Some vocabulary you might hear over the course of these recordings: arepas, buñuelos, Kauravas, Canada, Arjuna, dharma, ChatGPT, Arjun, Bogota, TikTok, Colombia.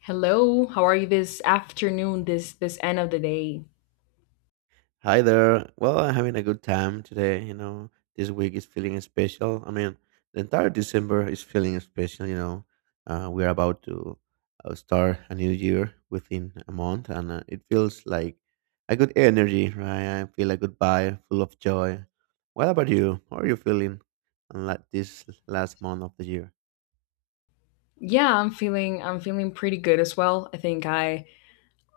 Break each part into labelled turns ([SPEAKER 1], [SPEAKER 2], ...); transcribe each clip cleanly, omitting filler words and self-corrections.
[SPEAKER 1] Hello, how are you this afternoon, this end of the day?
[SPEAKER 2] Hi there. Well, I'm having a good time today. You know, this week is feeling special. I mean, the entire December is feeling special. We are about to start a new year within a month, and it feels like a good energy, right? I feel a good vibe, full of joy. What about you? How are you feeling on this last month of the year?
[SPEAKER 1] Yeah, I'm feeling pretty good as well. I think I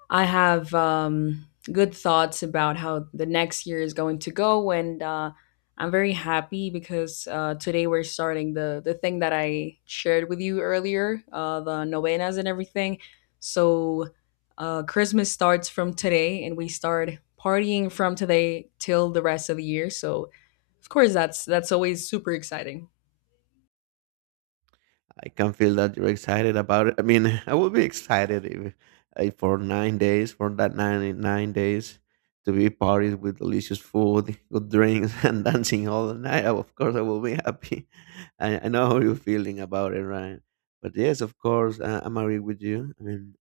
[SPEAKER 1] I have good thoughts about how the next year is going to go, and I'm very happy because today we're starting the thing that I shared with you earlier, the novenas and everything. So Christmas starts from today, and we start partying from today till the rest of the year. So, of course, that's always super exciting.
[SPEAKER 2] I can feel that you're excited about it. I mean, I would be excited if for 9 days, for that nine days, to be parties with delicious food, good drinks, and dancing all the night. Of course, I will be happy. I know how you're feeling about it, right? But yes, of course, I'm agree with you. I mean,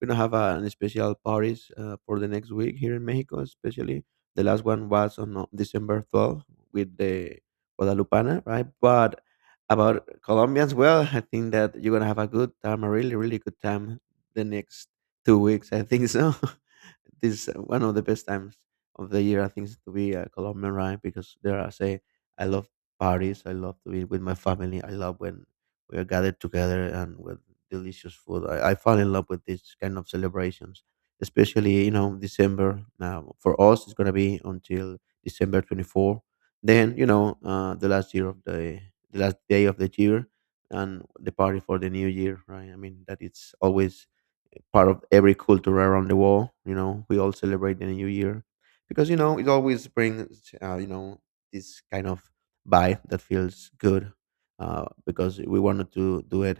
[SPEAKER 2] we're gonna have an special parties for the next week here in Mexico, especially the last one was on December 12th with the Guadalupana, right? But about Colombians, well, I think that you're gonna have a good time, a really, really good time the next 2 weeks. I think so. This is one of the best times of the year, I think, is to be a Colombian, right? Because there, I say, I love parties. I love to be with my family. I love when we are gathered together and when delicious food. I fall in love with this kind of celebrations, especially December. Now for us, it's gonna be until December 24. Then the last day of the year and the party for the new year, right? I mean that it's always part of every culture around the world. You know, we all celebrate the New Year because it always brings this kind of vibe that feels good because we wanted to do it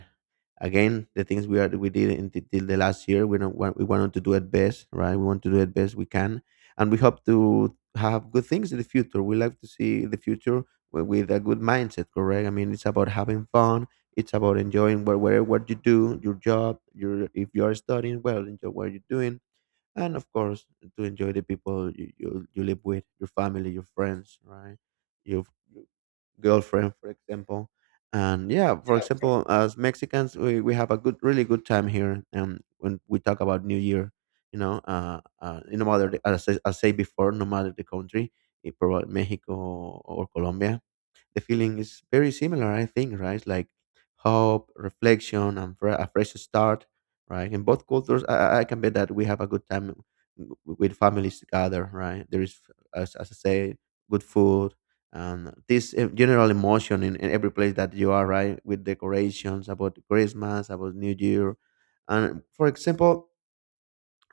[SPEAKER 2] again. The things we did in till the last year, we don't want we wanted to do it best, right? We want to do it best we can, and we hope to have good things in the future. We like to see the future with a good mindset, correct? I mean, it's about having fun. It's about enjoying whatever what you do, your job, your if you are studying, well, enjoy what you're doing, and of course, to enjoy the people you live with, your family, your friends, right? Your your girlfriend, for example. And yeah, for example, as Mexicans, we have a good, really good time here. And when we talk about New Year, you know, no matter the, as I say before, no matter the country, probably Mexico or Colombia, the feeling is very similar, I think, right? Like hope, reflection, and a fresh start, right? In both cultures, I can bet that we have a good time with families together, right? There is, as I say, good food and this general emotion in every place that you are, right? With decorations about Christmas, about New Year. And for example,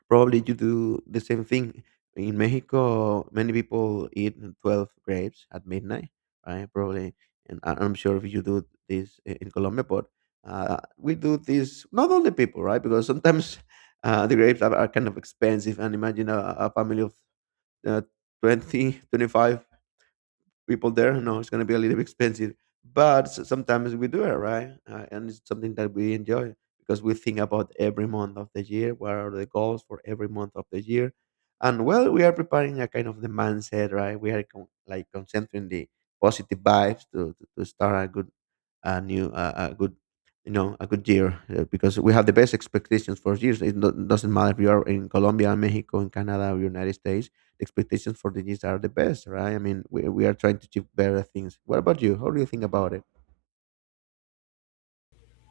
[SPEAKER 2] probably you do the same thing. In Mexico, many people eat 12 grapes at midnight, right? Probably. And I'm sure if you do this in Colombia, but we do this, not all the people, right? Because sometimes the grapes are kind of expensive. And imagine a family of uh, 20, 25 people there. No, it's going to be a little bit expensive, but sometimes we do it, right? And it's something that we enjoy because we think about every month of the year. What are the goals for every month of the year? And well, we are preparing a kind of the mindset, right? We are like concentrating the positive vibes to start a good, a new, a good, a good year because we have the best expectations for years. It doesn't matter if you are in Colombia, Mexico, in Canada, or United States. Expectations for the years are the best, right? I mean, we are trying to achieve better things. What about you? How do you think about it?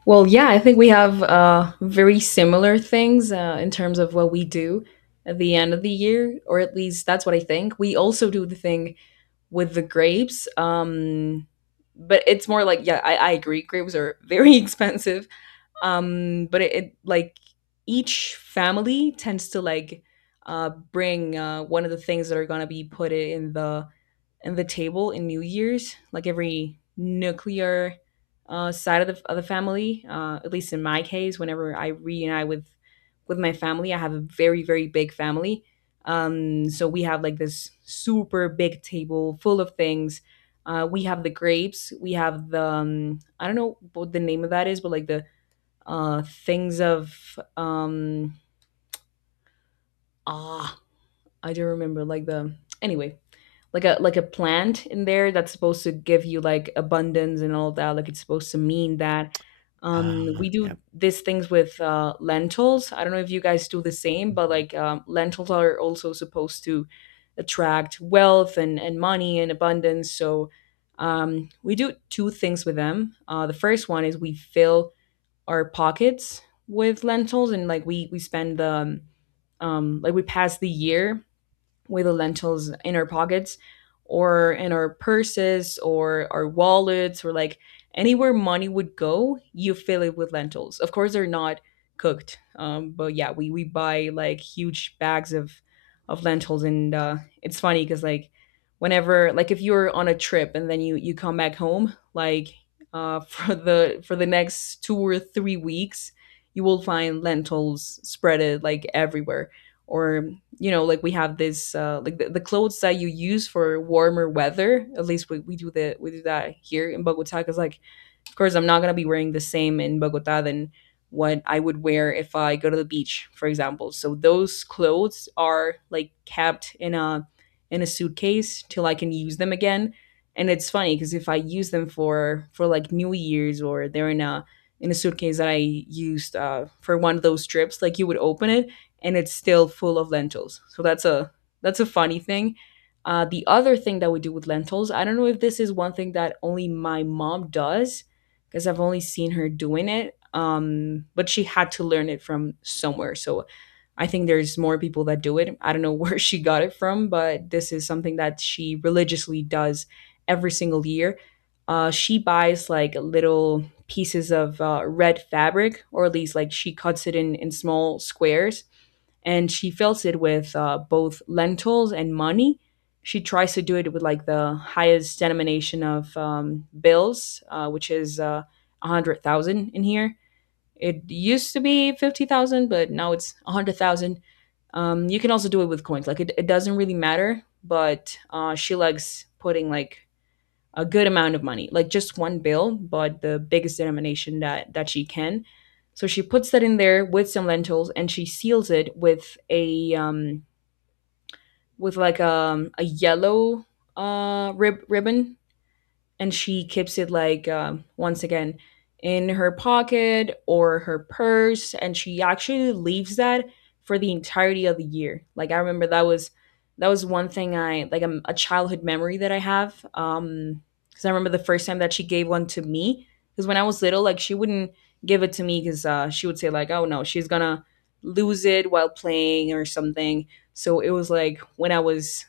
[SPEAKER 1] Well, yeah, I think we have very similar things in terms of what we do at the end of the year, or at least that's what I think. We also do the thing with the grapes, but it's more like, yeah, I agree. Grapes are very expensive. But it like each family tends to like bring one of the things that are going to be put in the table in New Year's, like every nuclear side of the family, at least in my case, whenever I reunite with my family. I have a very very big family. So we have like this super big table full of things. We have the grapes, we have the I don't know what the name of that is, but like the things of ah I don't remember, like the, anyway, like a plant in there that's supposed to give you like abundance and all that, like it's supposed to mean that. We
[SPEAKER 2] Yeah.
[SPEAKER 1] do these things with lentils. I don't know if you guys do the same, but
[SPEAKER 2] Mhm.
[SPEAKER 1] like lentils are also supposed to attract wealth and money and abundance. So we do two things with them. The first one is we fill our pockets with lentils, and like we spend the like we pass the year with the lentils in our pockets, or in our purses or our wallets, or like anywhere money would go, you fill it with lentils. Of course, they're not cooked, but yeah, we buy like huge bags of lentils, and it's funny because like whenever, like, if you're on a trip and then you come back home, like for the next 2 or 3 weeks, you will find lentils spreaded like everywhere. Or you know, like we have this like the clothes that you use for warmer weather. At least we do that here in Bogota, because, like, of course, I'm not going to be wearing the same in Bogota than what I would wear if I go to the beach, for example. So those clothes are like kept in a suitcase till I can use them again. And it's funny because if I use them for like New Year's, or they're in a suitcase that I used for one of those trips, like you would open it and it's still full of lentils. So that's a funny thing. The other thing that we do with lentils, I don't know if this is one thing that only my mom does, because I've only seen her doing it. But she had to learn it from somewhere. So I think there's more people that do it. I don't know where she got it from, but this is something that she religiously does every single year. She buys like little pieces of red fabric, or at least like she cuts it in small squares, and she fills it with both lentils and money. She tries to do it with like the highest denomination of bills, which is 100,000 in here. It used to be 50,000, but now it's 100,000. You can also do it with coins. Like it doesn't really matter, but she likes putting like a good amount of money, like just one bill, but the biggest denomination that she can. So she puts that in there with some lentils, and she seals it with a with like a yellow, ribbon, and she keeps it like once again in her pocket or her purse. And she actually leaves that for the entirety of the year. Like, I remember that was one thing. I, like, a childhood memory that I have. Because I remember the first time that she gave one to me, because when I was little, like, she wouldn't give it to me, because she would say, like, oh no, she's gonna lose it while playing or something. So it was like when I was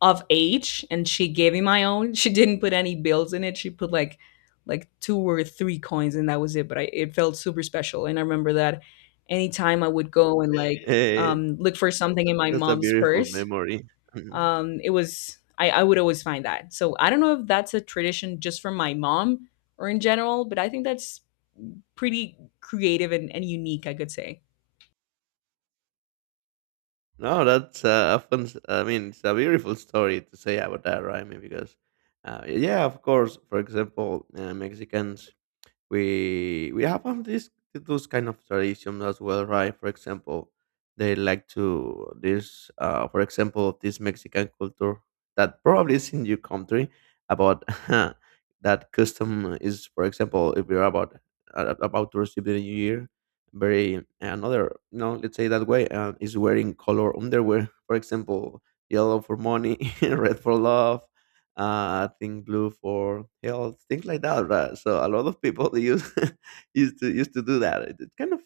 [SPEAKER 1] of age, and she gave me my own. She didn't put any bills in it. She put like two or three coins, and that was it. But I, it felt super special. And I remember that anytime I would go and, like,
[SPEAKER 2] Eh,
[SPEAKER 1] look for something in my
[SPEAKER 2] that's a
[SPEAKER 1] mom's
[SPEAKER 2] beautiful
[SPEAKER 1] purse,
[SPEAKER 2] memory. Mhm.
[SPEAKER 1] it was, I would always find that. So I don't know if that's a tradition just from my mom or in general, but I think that's pretty creative, and unique, I could say.
[SPEAKER 2] No, that's a fun. I mean, it's a beautiful story to say about that, right? I mean, because, yeah, of course. For example, Mexicans we have all these those kind of traditions as well, right? For example, they like to this for example this Mexican culture that probably is in your country about that custom is for example if you're about to receive the new year very another let's say that way is wearing color underwear for example yellow for money red for love I think blue for health, things like that. Right? So a lot of people they use used to do that. It kind of,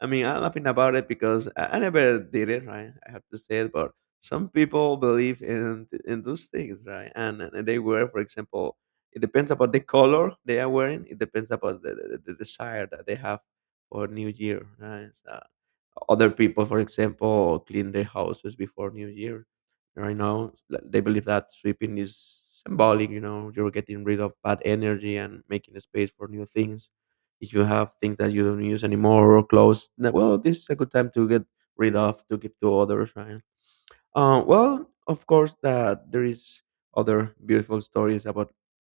[SPEAKER 2] I mean, I'm laughing about it because I never did it. Right, I have to say it, but some people believe in those things, right? And they wear, for example, it depends about the color they are wearing. It depends about the desire that they have for New Year, right? So other people, for example, clean their houses before New Year. Right now, like, they believe that sweeping is symbolic. You know, you're getting rid of bad energy and making a space for new things. If you have things that you don't use anymore or clothes, then, well, this is a good time to get rid of to give to others, right? Well, of course that there is other beautiful stories about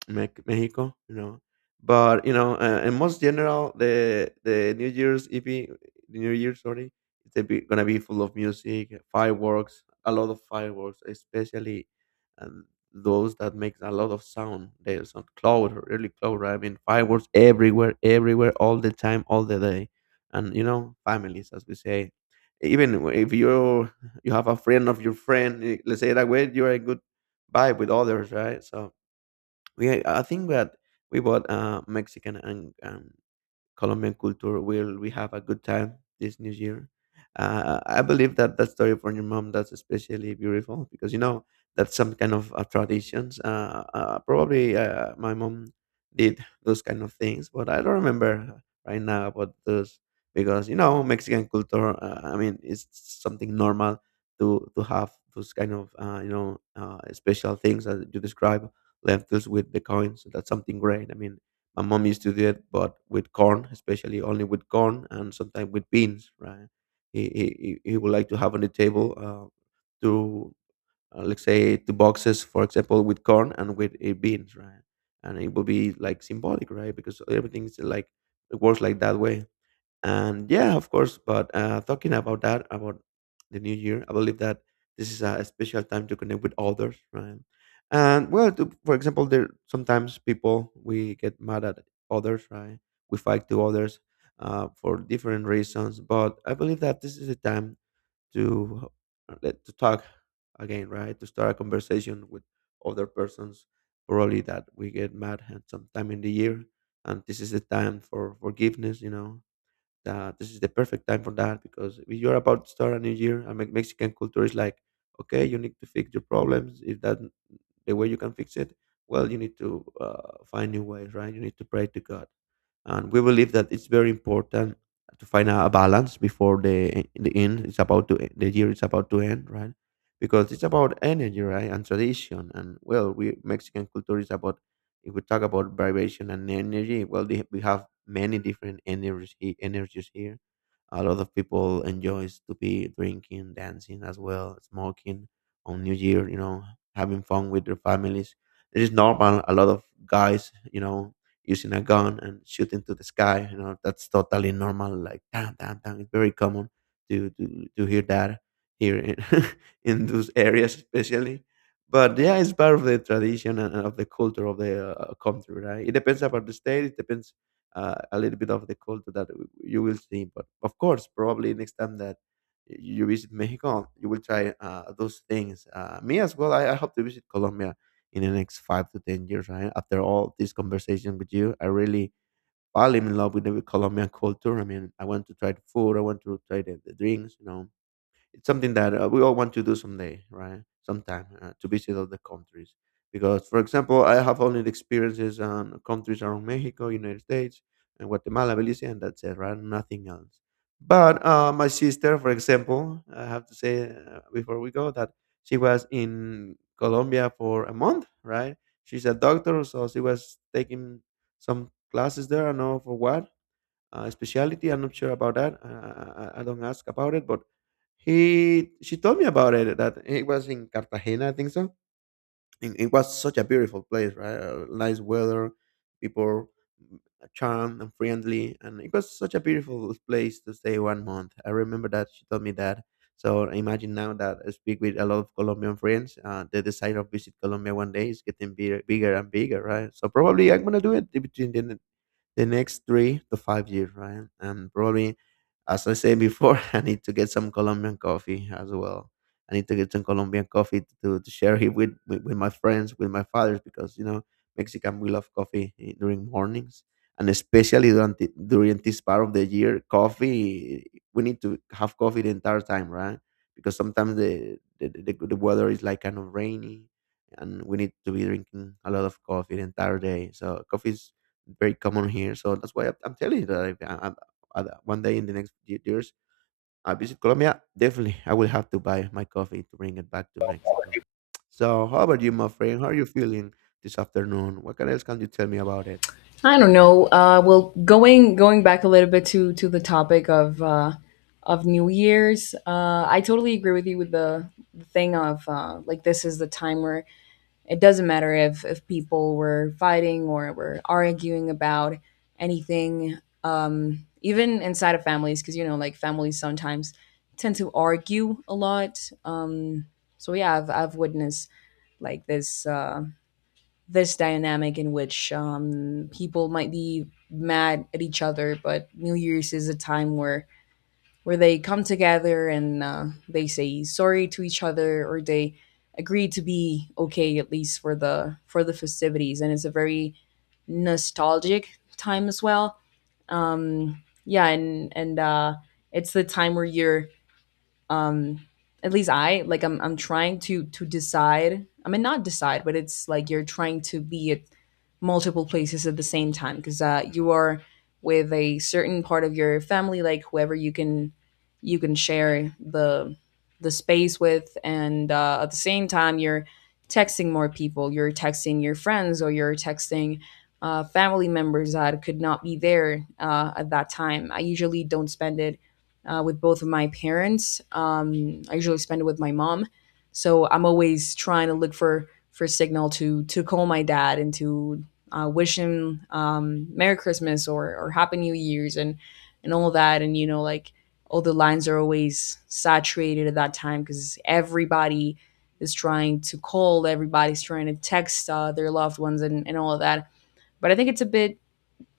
[SPEAKER 2] Mexico. But in most general, the New Year's EP, the New Year, sorry, it's gonna be full of music, fireworks, a lot of fireworks, especially um, those that makes a lot of sound. There's some cloud, really cloud, right? I mean, fireworks everywhere, everywhere, all the time, all the day, and families, as we say, even if you have a friend of your friend. Let's say that way, you're a good vibe with others, right? So I think that we bought Mexican and Colombian culture. Will we have a good time this New Year? I believe that that story from your mom, that's especially beautiful because that's some kind of traditions. Probably my mom did those kind of things, but I don't remember right now about those because Mexican culture. I mean, it's something normal to have those kind of special things as you describe lentils with the coins. So that's something great. I mean, my mom used to do it, but with corn, especially only with corn and sometimes with beans, right? He, he, he would like to have on the table two, let's say, two boxes, for example, with corn and with beans, right? And it will be like symbolic, right? Because everything is like, it works like that way. And yeah, of course, but talking about that, about the new year, I believe that this is a special time to connect with others, right? And well, to, for example, there sometimes people we get mad at others, right? We fight to others, for different reasons, but I believe that this is the time to let to talk again, right? To start a conversation with other persons probably that we get mad at sometime in the year. And this is the time for forgiveness, that this is the perfect time for that, because if you're about to start a new year, I mean, Mexican culture is like, okay, you need to fix your problems. If that the way you can fix it, well, you need to find new ways, right? You need to pray to God, and we believe that it's very important to find a balance before the end. It's about to The year is about to end, right? Because it's about energy, right? And tradition, and well, we Mexican culture is about, if we talk about vibration and energy, well, we have many different energies energies here. A lot of people enjoys to be drinking, dancing, as well, smoking, on new year, having fun with their families. It is normal, a lot of guys, using a gun and shooting to the sky. You know, that's totally normal. Like damn, damn, damn. It's very common to hear that here in those areas, especially. But yeah, it's part of the tradition and of the culture of the country, right? It depends about the state. It depends a little bit of the culture that you will see. But of course, probably next time that you visit Mexico, you will try those things. Me as well. I hope to visit Colombia in the next 5 to 10 years. Right? After all this conversation with you, I really fall in love with the Colombian culture. I mean, I want to try the food. I want to try the drinks. You know, it's something that we all want to do someday, right? Sometime to visit other countries. Because, for example, I have only the experiences on countries around Mexico, United States, and Guatemala, Belize, and that's it, right? Nothing else. But my sister, for example, I have to say before we go that she was in Colombia for a month, right? She's a doctor, so she was taking some classes there. I don't know for what, specialty. I'm not sure about that. I don't ask about it, but he she told me about it that it was in Cartagena, I think so. And it was such a beautiful place, right? Nice weather, people charmed and friendly, and it was such a beautiful place to stay one month. I remember that she told me that. So I imagine now that I speak with a lot of Colombian friends. The desire of visit Colombia one day is getting bigger, bigger and bigger, right? So probably I'm gonna do it between the next 3 to 5 years, right? And probably, as I said before, I need to get some Colombian coffee as well. I need to get some Colombian coffee to share it with my friends, with my fathers, because, you know, Mexican, we love coffee during mornings. And especially during this part of the year, coffee, we need to have coffee the entire time, right? Because sometimes the weather is like kind of rainy, and we need to be drinking a lot of coffee the entire day. So coffee very common here. So that's why I'm telling you that if I, one day in the next years I visit Colombia, definitely I will have to buy my coffee to bring it back to Mexico. So how about you, my friend? How are you feeling this afternoon? What can else can you tell me about it?
[SPEAKER 1] I don't know. Well, going back a little bit to the topic of New Year's. I totally agree with you, with the thing of like, this is the time where it doesn't matter if people were fighting or were arguing about anything, even inside of families, because, you know, like, families sometimes tend to argue a lot. Um, so yeah, I've witnessed like this. This dynamic in which people might be mad at each other, but New Year's is a time where they come together, and they say sorry to each other, or they agree to be okay at least for the festivities. And it's a very nostalgic time as well. um yeah. And it's the time where you're, um at least, I, like, I'm trying to decide. I mean, not decide, but it's like you're trying to be at multiple places at the same time. Because you are with a certain part of your family, like whoever you can, you can share the space with. And at the same time, you're texting more people. You're texting your friends, or you're texting family members that could not be there at that time. I usually don't spend it with both of my parents. I usually spend it with my mom, so I'm always trying to look for signal to call my dad, and to wish him Merry Christmas or Happy New Year's, and all that. And you know, like, all the lines are always saturated at that time, because everybody is trying to call, everybody's trying to text their loved ones, and all of that. But I think it's a bit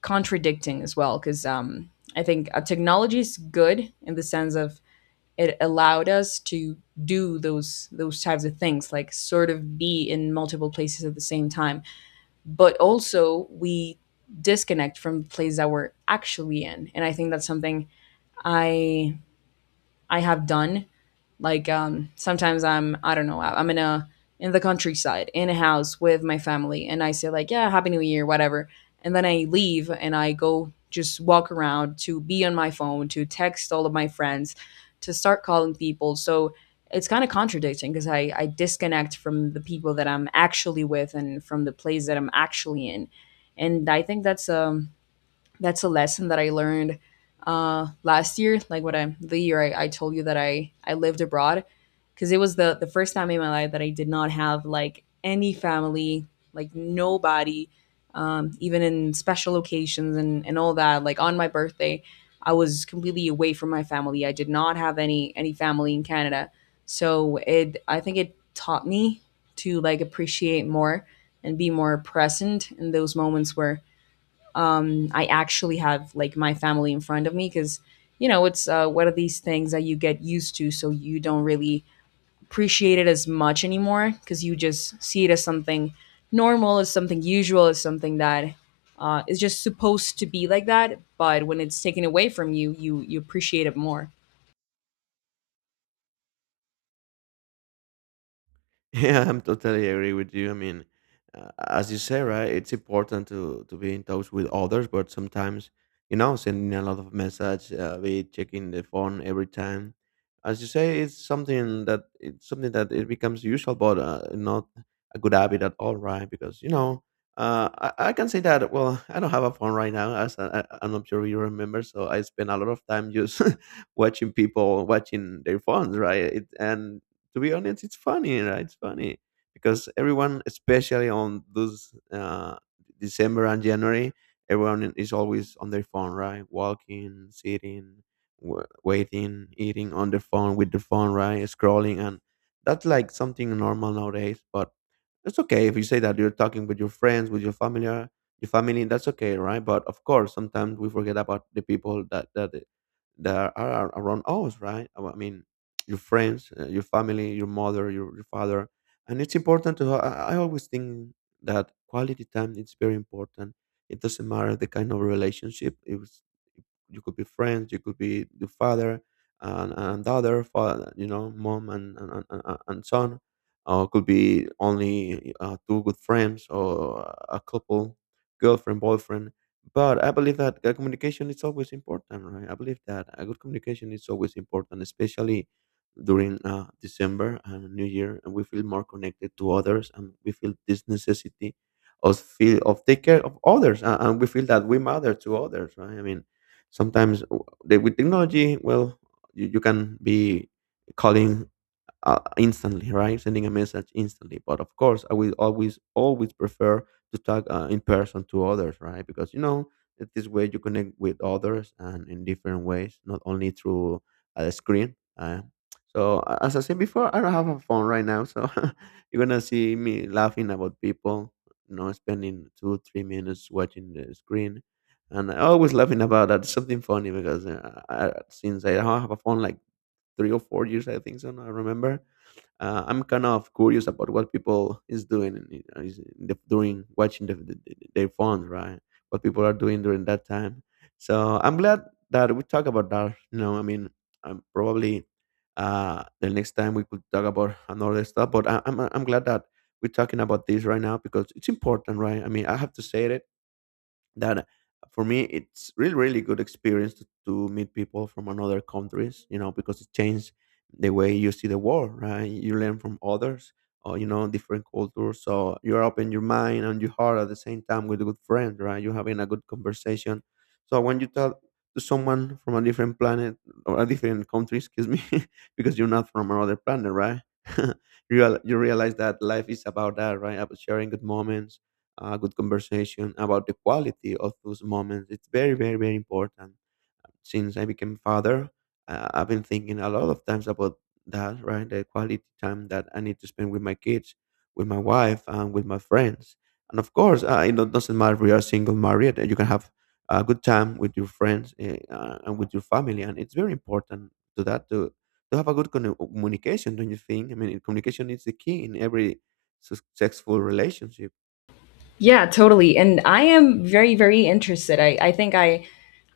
[SPEAKER 1] contradicting as well, because I think technology is good in the sense of, it allowed us to do those types of things, like sort of be in multiple places at the same time. But also we disconnect from the place that we're actually in, and I think that's something I I have done. Like, sometimes, I don't know, am in a in the countryside in a house with my family, and I say like, yeah, Happy New Year, whatever, and then I leave and I go just walk around to be on my phone, to text all of my friends, to start calling people. So it's kind of contradicting because I disconnect from the people that I'm actually with, and from the place that I'm actually in. And I think that's a lesson that I learned last year. Like, what I, the year I told you that I lived abroad, because it was the first time in my life that I did not have, like, any family, like, nobody. Even in special occasions and all that. Like on my birthday, I was completely away from my family. I did not have any family in Canada, so it I think it taught me to like appreciate more and be more present in those moments where I actually have like my family in front of me, because you know it's one of these things that you get used to, so you don't really appreciate it as much anymore because you just see it as something normal, as something usual, as something that is just supposed to be like that. But when it's taken away from you, you appreciate it more.
[SPEAKER 2] Yeah, I'm totally agree with you. I mean, as you say, right? It's important to be in touch with others, but sometimes, you know, sending a lot of message, be checking the phone every time. As you say, it's something that it becomes usual, but not a good habit at all, right? Because you know, I can say that. Well, I don't have a phone right now, as I'm not sure you remember. So I spend a lot of time just watching people watching their phones, right? And to be honest, it's funny, right? It's funny because everyone, especially on those December and January, everyone is always on their phone, right? Walking, sitting, waiting, eating on the phone with the phone, right? Scrolling, and that's like something normal nowadays. But it's okay if you say that you're talking with your friends, with your family, your family. That's okay, right? But of course, sometimes we forget about the people that are around us, right? I mean, your friends, your family, your mother, your father. And it's important to, ha- I always think that quality time is very important. It doesn't matter the kind of relationship. If you could be friends, you could be the father and daughter, father, you know, mom and son, or could be only two good friends, or a couple, girlfriend, boyfriend. But I believe that communication is always important, right? I believe that a good communication is always important, especially during December and new year, and we feel more connected to others, and we feel this necessity of feel of take care of others. And we feel that we matter to others, right? I mean, sometimes with technology, well, you can be calling instantly, right? Sending a message instantly. But of course, I will always, always prefer to talk in person to others, right? Because you know, this way you connect with others and in different ways, not only through a screen. So as I said before, I don't have a phone right now, so you're gonna see me laughing about people, you know, spending two, 3 minutes watching the screen. And I always laughing about that. It's something funny because since I don't have a phone like 3 or 4 years, I think so. I remember I'm kind of curious about what people is doing during watching their phones, right? What people are doing during that time. So I'm glad that we talk about that. You know, I mean, probably the next time we could talk about another stuff. But I'm glad that we're talking about this right now because it's important, right? I mean, I have to say it that for me it's really really good experience to meet people from another countries, you know, because it changed the way you see the world, right? You learn from others, or you know different cultures, so you're open your mind and your heart at the same time with a good friend, right? You're having a good conversation. So when you talk to someone from a different planet or a different country, excuse me, because you're not from another planet, right? you, you realize that life is about that, right? About sharing good moments, a good conversation, about the quality of those moments. It's very, very, very important. Since I became father, I've been thinking a lot of times about that, right? The quality time that I need to spend with my kids, with my wife, and with my friends. And of course, it don't- doesn't matter if you are single, married, you can have a good time with your friends, and with your family. And it's very important to that to have a good communication, don't you think? I mean, communication is the key in every successful relationship.
[SPEAKER 1] Yeah, totally. And I am very, very interested. I think I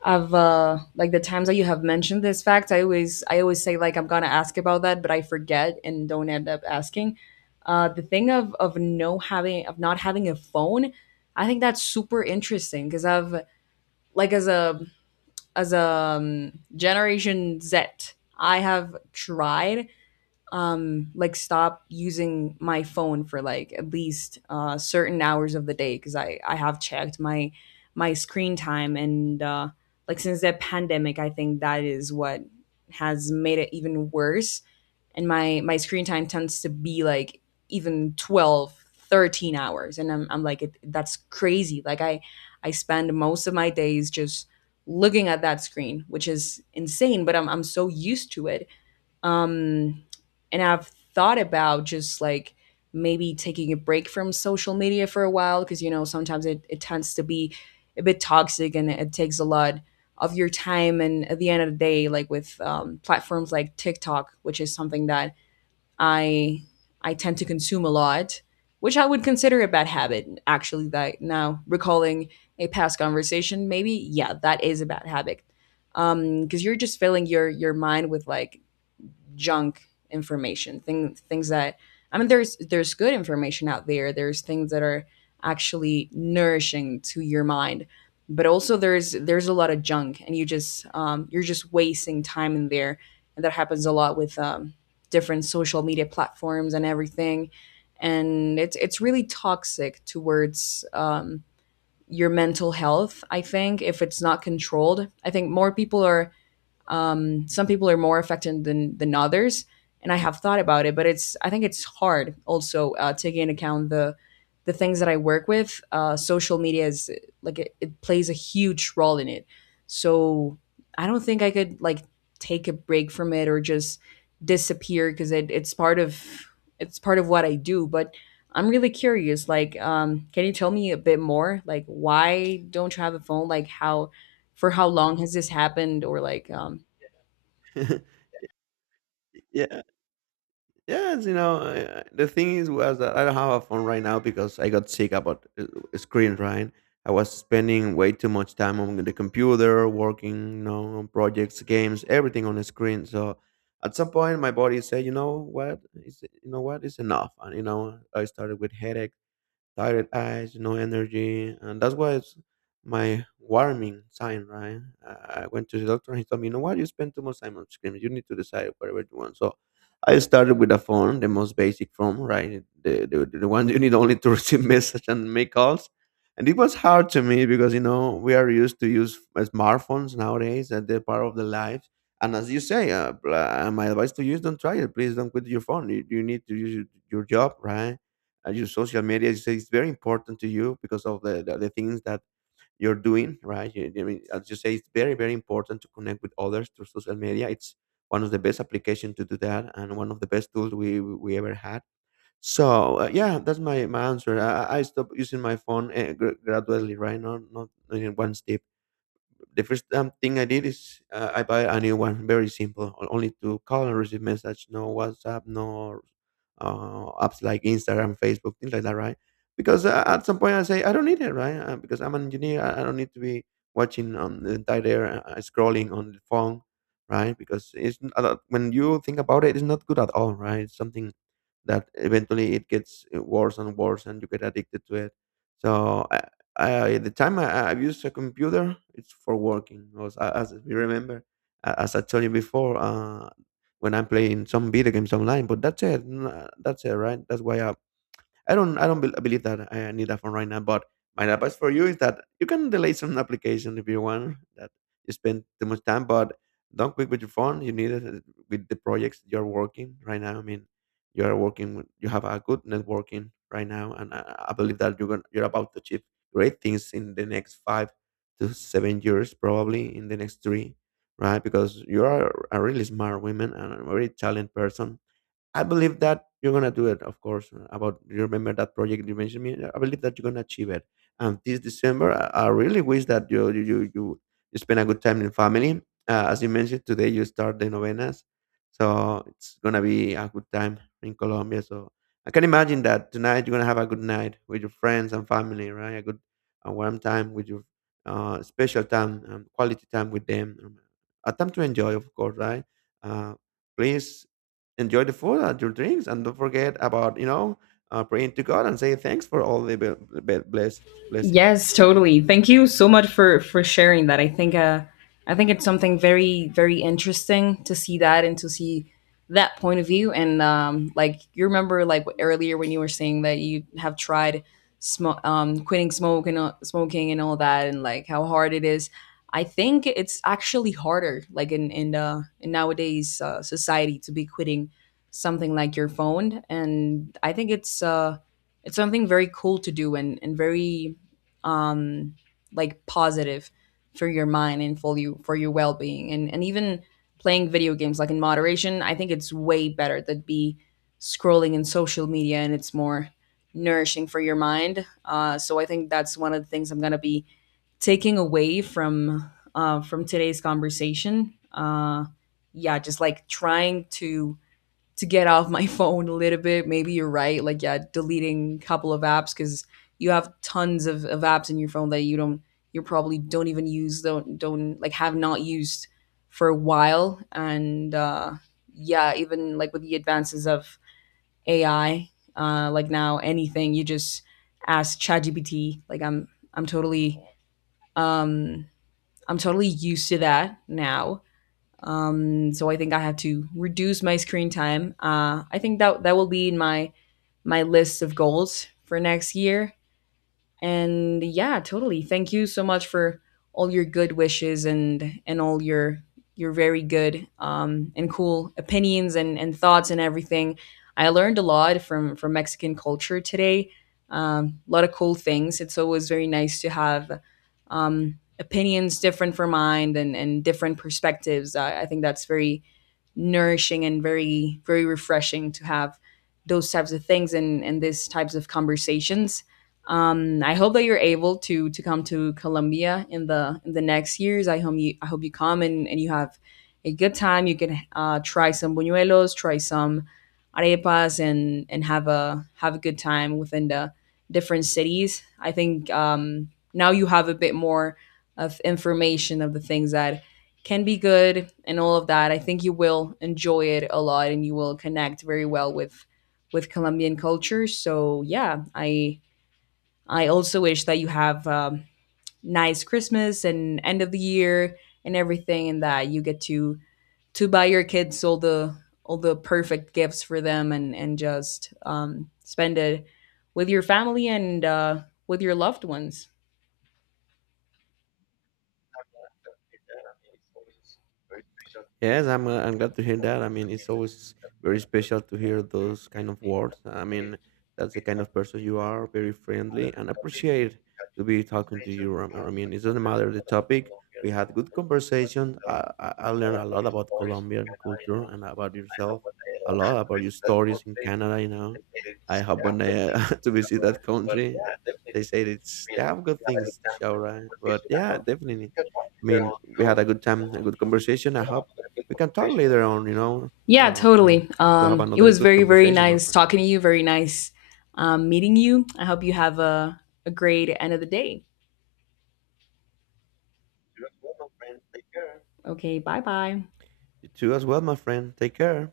[SPEAKER 1] have like the times that you have mentioned this fact, I always say like I'm gonna ask about that, but I forget and don't end up asking. The thing of no having of not having a phone, I think that's super interesting because I've like as a generation Z, I have tried like stop using my phone for like at least certain hours of the day, because I have checked my my screen time and like since the pandemic, I think that is what has made it even worse. And my screen time tends to be like even 12, 13 hours, and I'm like it, that's crazy. Like I spend most of my days just looking at that screen, which is insane, but I'm so used to it. um, and I've thought about just like maybe taking a break from social media for a while, because you know sometimes it tends to be a bit toxic and it takes a lot of your time. And at the end of the day, like with platforms like TikTok, which is something that i I tend to consume a lot, which I would consider a bad habit. Actually, that now recalling a past conversation, maybe yeah, that is a bad habit. Because you're just filling your mind with like junk things that, I mean, there's good information out there, there's things that are actually nourishing to your mind, but also there's a lot of junk and you just you're just wasting time in there. And that happens a lot with different social media platforms and everything. And it's really toxic towards your mental health, I think, if it's not controlled. I think more people are some people are more affected than others. And I have thought about it, but it's, I think it's hard also taking into account the things that I work with. Social media is like it plays a huge role in it, so I don't think I could like take a break from it or just disappear, because it's part of what I do, but. I'm really curious. Like, can you tell me a bit more? Like, why don't you have a phone? Like, how for how long has this happened? Or like,
[SPEAKER 2] Yeah, yes, you know, I the thing is was that I don't have a phone right now because I got sick about screen, right? I was spending way too much time on the computer, working, you know, on projects, games, everything on the screen. So at some point, my body said, you know what, it's enough. And, you know, I started with headaches, tired eyes, no energy, and that's why it's my warning sign, right? I went to the doctor and he told me, you know what, you spend too much time on screens. You need to decide whatever you want. So I started with a phone, the most basic phone, right? The one you need only to receive message and make calls. And it was hard to me because, you know, we are used to use smartphones nowadays and they're part of the life. And as you say, my advice to you is don't try it. Please don't quit your phone. You need to use your job, right? And your social media is, it's very important to you because of the things that you're doing, right? I mean, as you say, it's very very important to connect with others through social media. It's one of the best application to do that and one of the best tools we ever had. So yeah, that's my answer. I stopped using my phone gradually, right? Not in one step. The first thing I did is I buy a new one. Very simple. Only to call and receive message. No WhatsApp. No apps like Instagram, Facebook, things like that, right? Because at some point I say I don't need it, right? Because I'm an engineer, I don't need to be watching on the entire day, scrolling on the phone, right? Because it's n- a lot- when you think about it, it's not good at all, right? It's something that eventually it gets worse and worse, and you get addicted to it. So at the time I've used a computer, it's for working. As you remember, as I told you before, when I'm playing some video games online. But that's it. That's it, right? That's why I don't believe that I need that phone right now. But my advice for you is that you can delay some application if you want that you spend too much time, but don't quit with your phone. You need it with the projects you're working right now. I mean, you are working. You have a good networking right now, and I believe that you're about to achieve great things in the next 5 to 7 years, probably in the next three, right? Because you are a really smart woman and a very talented person. I believe that you're gonna do it, of course. About you remember that project you mentioned me. I believe that you're gonna achieve it. And this December, I really wish that you spend a good time in family. As you mentioned today, you start the novenas, so it's gonna be a good time in Colombia. So I can imagine that tonight you're gonna have a good night with your friends and family, right? A warm time with your special time, quality time with them, a time to enjoy, of course, right? Uh, please enjoy the food and your drinks, and don't forget about praying to God and say thanks for all the blessings.
[SPEAKER 1] yes, totally. Thank you so much for sharing that. I think it's something very very interesting to see that, and to see that point of view. And like you remember like earlier when you were saying that you have tried quitting smoke and smoking and all that, and like how hard it is. I think it's actually harder like in nowadays society to be quitting something like your phone. And I think it's something very cool to do, and very um like positive for your mind and for you, for your well-being. And even playing video games like in moderation, I think it's way better than be scrolling in social media, and it's more nourishing for your mind. So I think that's one of the things I'm going to be taking away from today's conversation. Yeah, just like trying to get off my phone a little bit. Maybe you're right. Like, yeah, deleting a couple of apps, because you have tons of apps in your phone that you don't, you probably don't even use, don't like have not used for a while. And yeah, even like with the advances of AI, like now anything you just ask ChatGPT. Like I'm totally, um, I'm totally used to that now. So I think I have to reduce my screen time. I think that that will be in my my list of goals for next year. And yeah, totally. Thank you so much for all your good wishes and all your very good and cool opinions, and thoughts, and everything. I learned a lot from Mexican culture today. A lot of cool things. It's always very nice to have opinions different from mine, and different perspectives. I think that's very nourishing and very very refreshing to have those types of things and these types of conversations. I hope that you're able to come to Colombia in the next years. I hope you come, and you have a good time. You can try some buñuelos, try some arepas, and have a good time within the different cities. I think now you have a bit more of information of the things that can be good and all of that. I think you will enjoy it a lot, and you will connect very well with Colombian culture. So yeah, I also wish that you have nice Christmas and end of the year and everything, and that you get to buy your kids all the perfect gifts for them, and just spend it with your family, and with your loved ones.
[SPEAKER 2] Yes, I'm. I'm glad to hear that. I mean, it's always very special to hear those kind of words. I mean, that's the kind of person you are, very friendly, and appreciate to be talking to you. I mean, it doesn't matter the topic. We had good conversation. I learned a lot about Colombian culture and about yourself. A lot about your stories in Canada. You know, I hope when I to visit that country, they say it's they have good things to show, right? But yeah, definitely. I mean, we had a good time, a good conversation. I hope we can talk later on,
[SPEAKER 1] Yeah,
[SPEAKER 2] you know,
[SPEAKER 1] totally.
[SPEAKER 2] to have
[SPEAKER 1] It
[SPEAKER 2] another
[SPEAKER 1] was
[SPEAKER 2] good
[SPEAKER 1] very very
[SPEAKER 2] conversation, my
[SPEAKER 1] nice
[SPEAKER 2] friend.
[SPEAKER 1] talking to you. Very nice meeting you. I hope you have a great end of the day. Okay, bye bye.
[SPEAKER 2] You too, as well, my friend. Take care.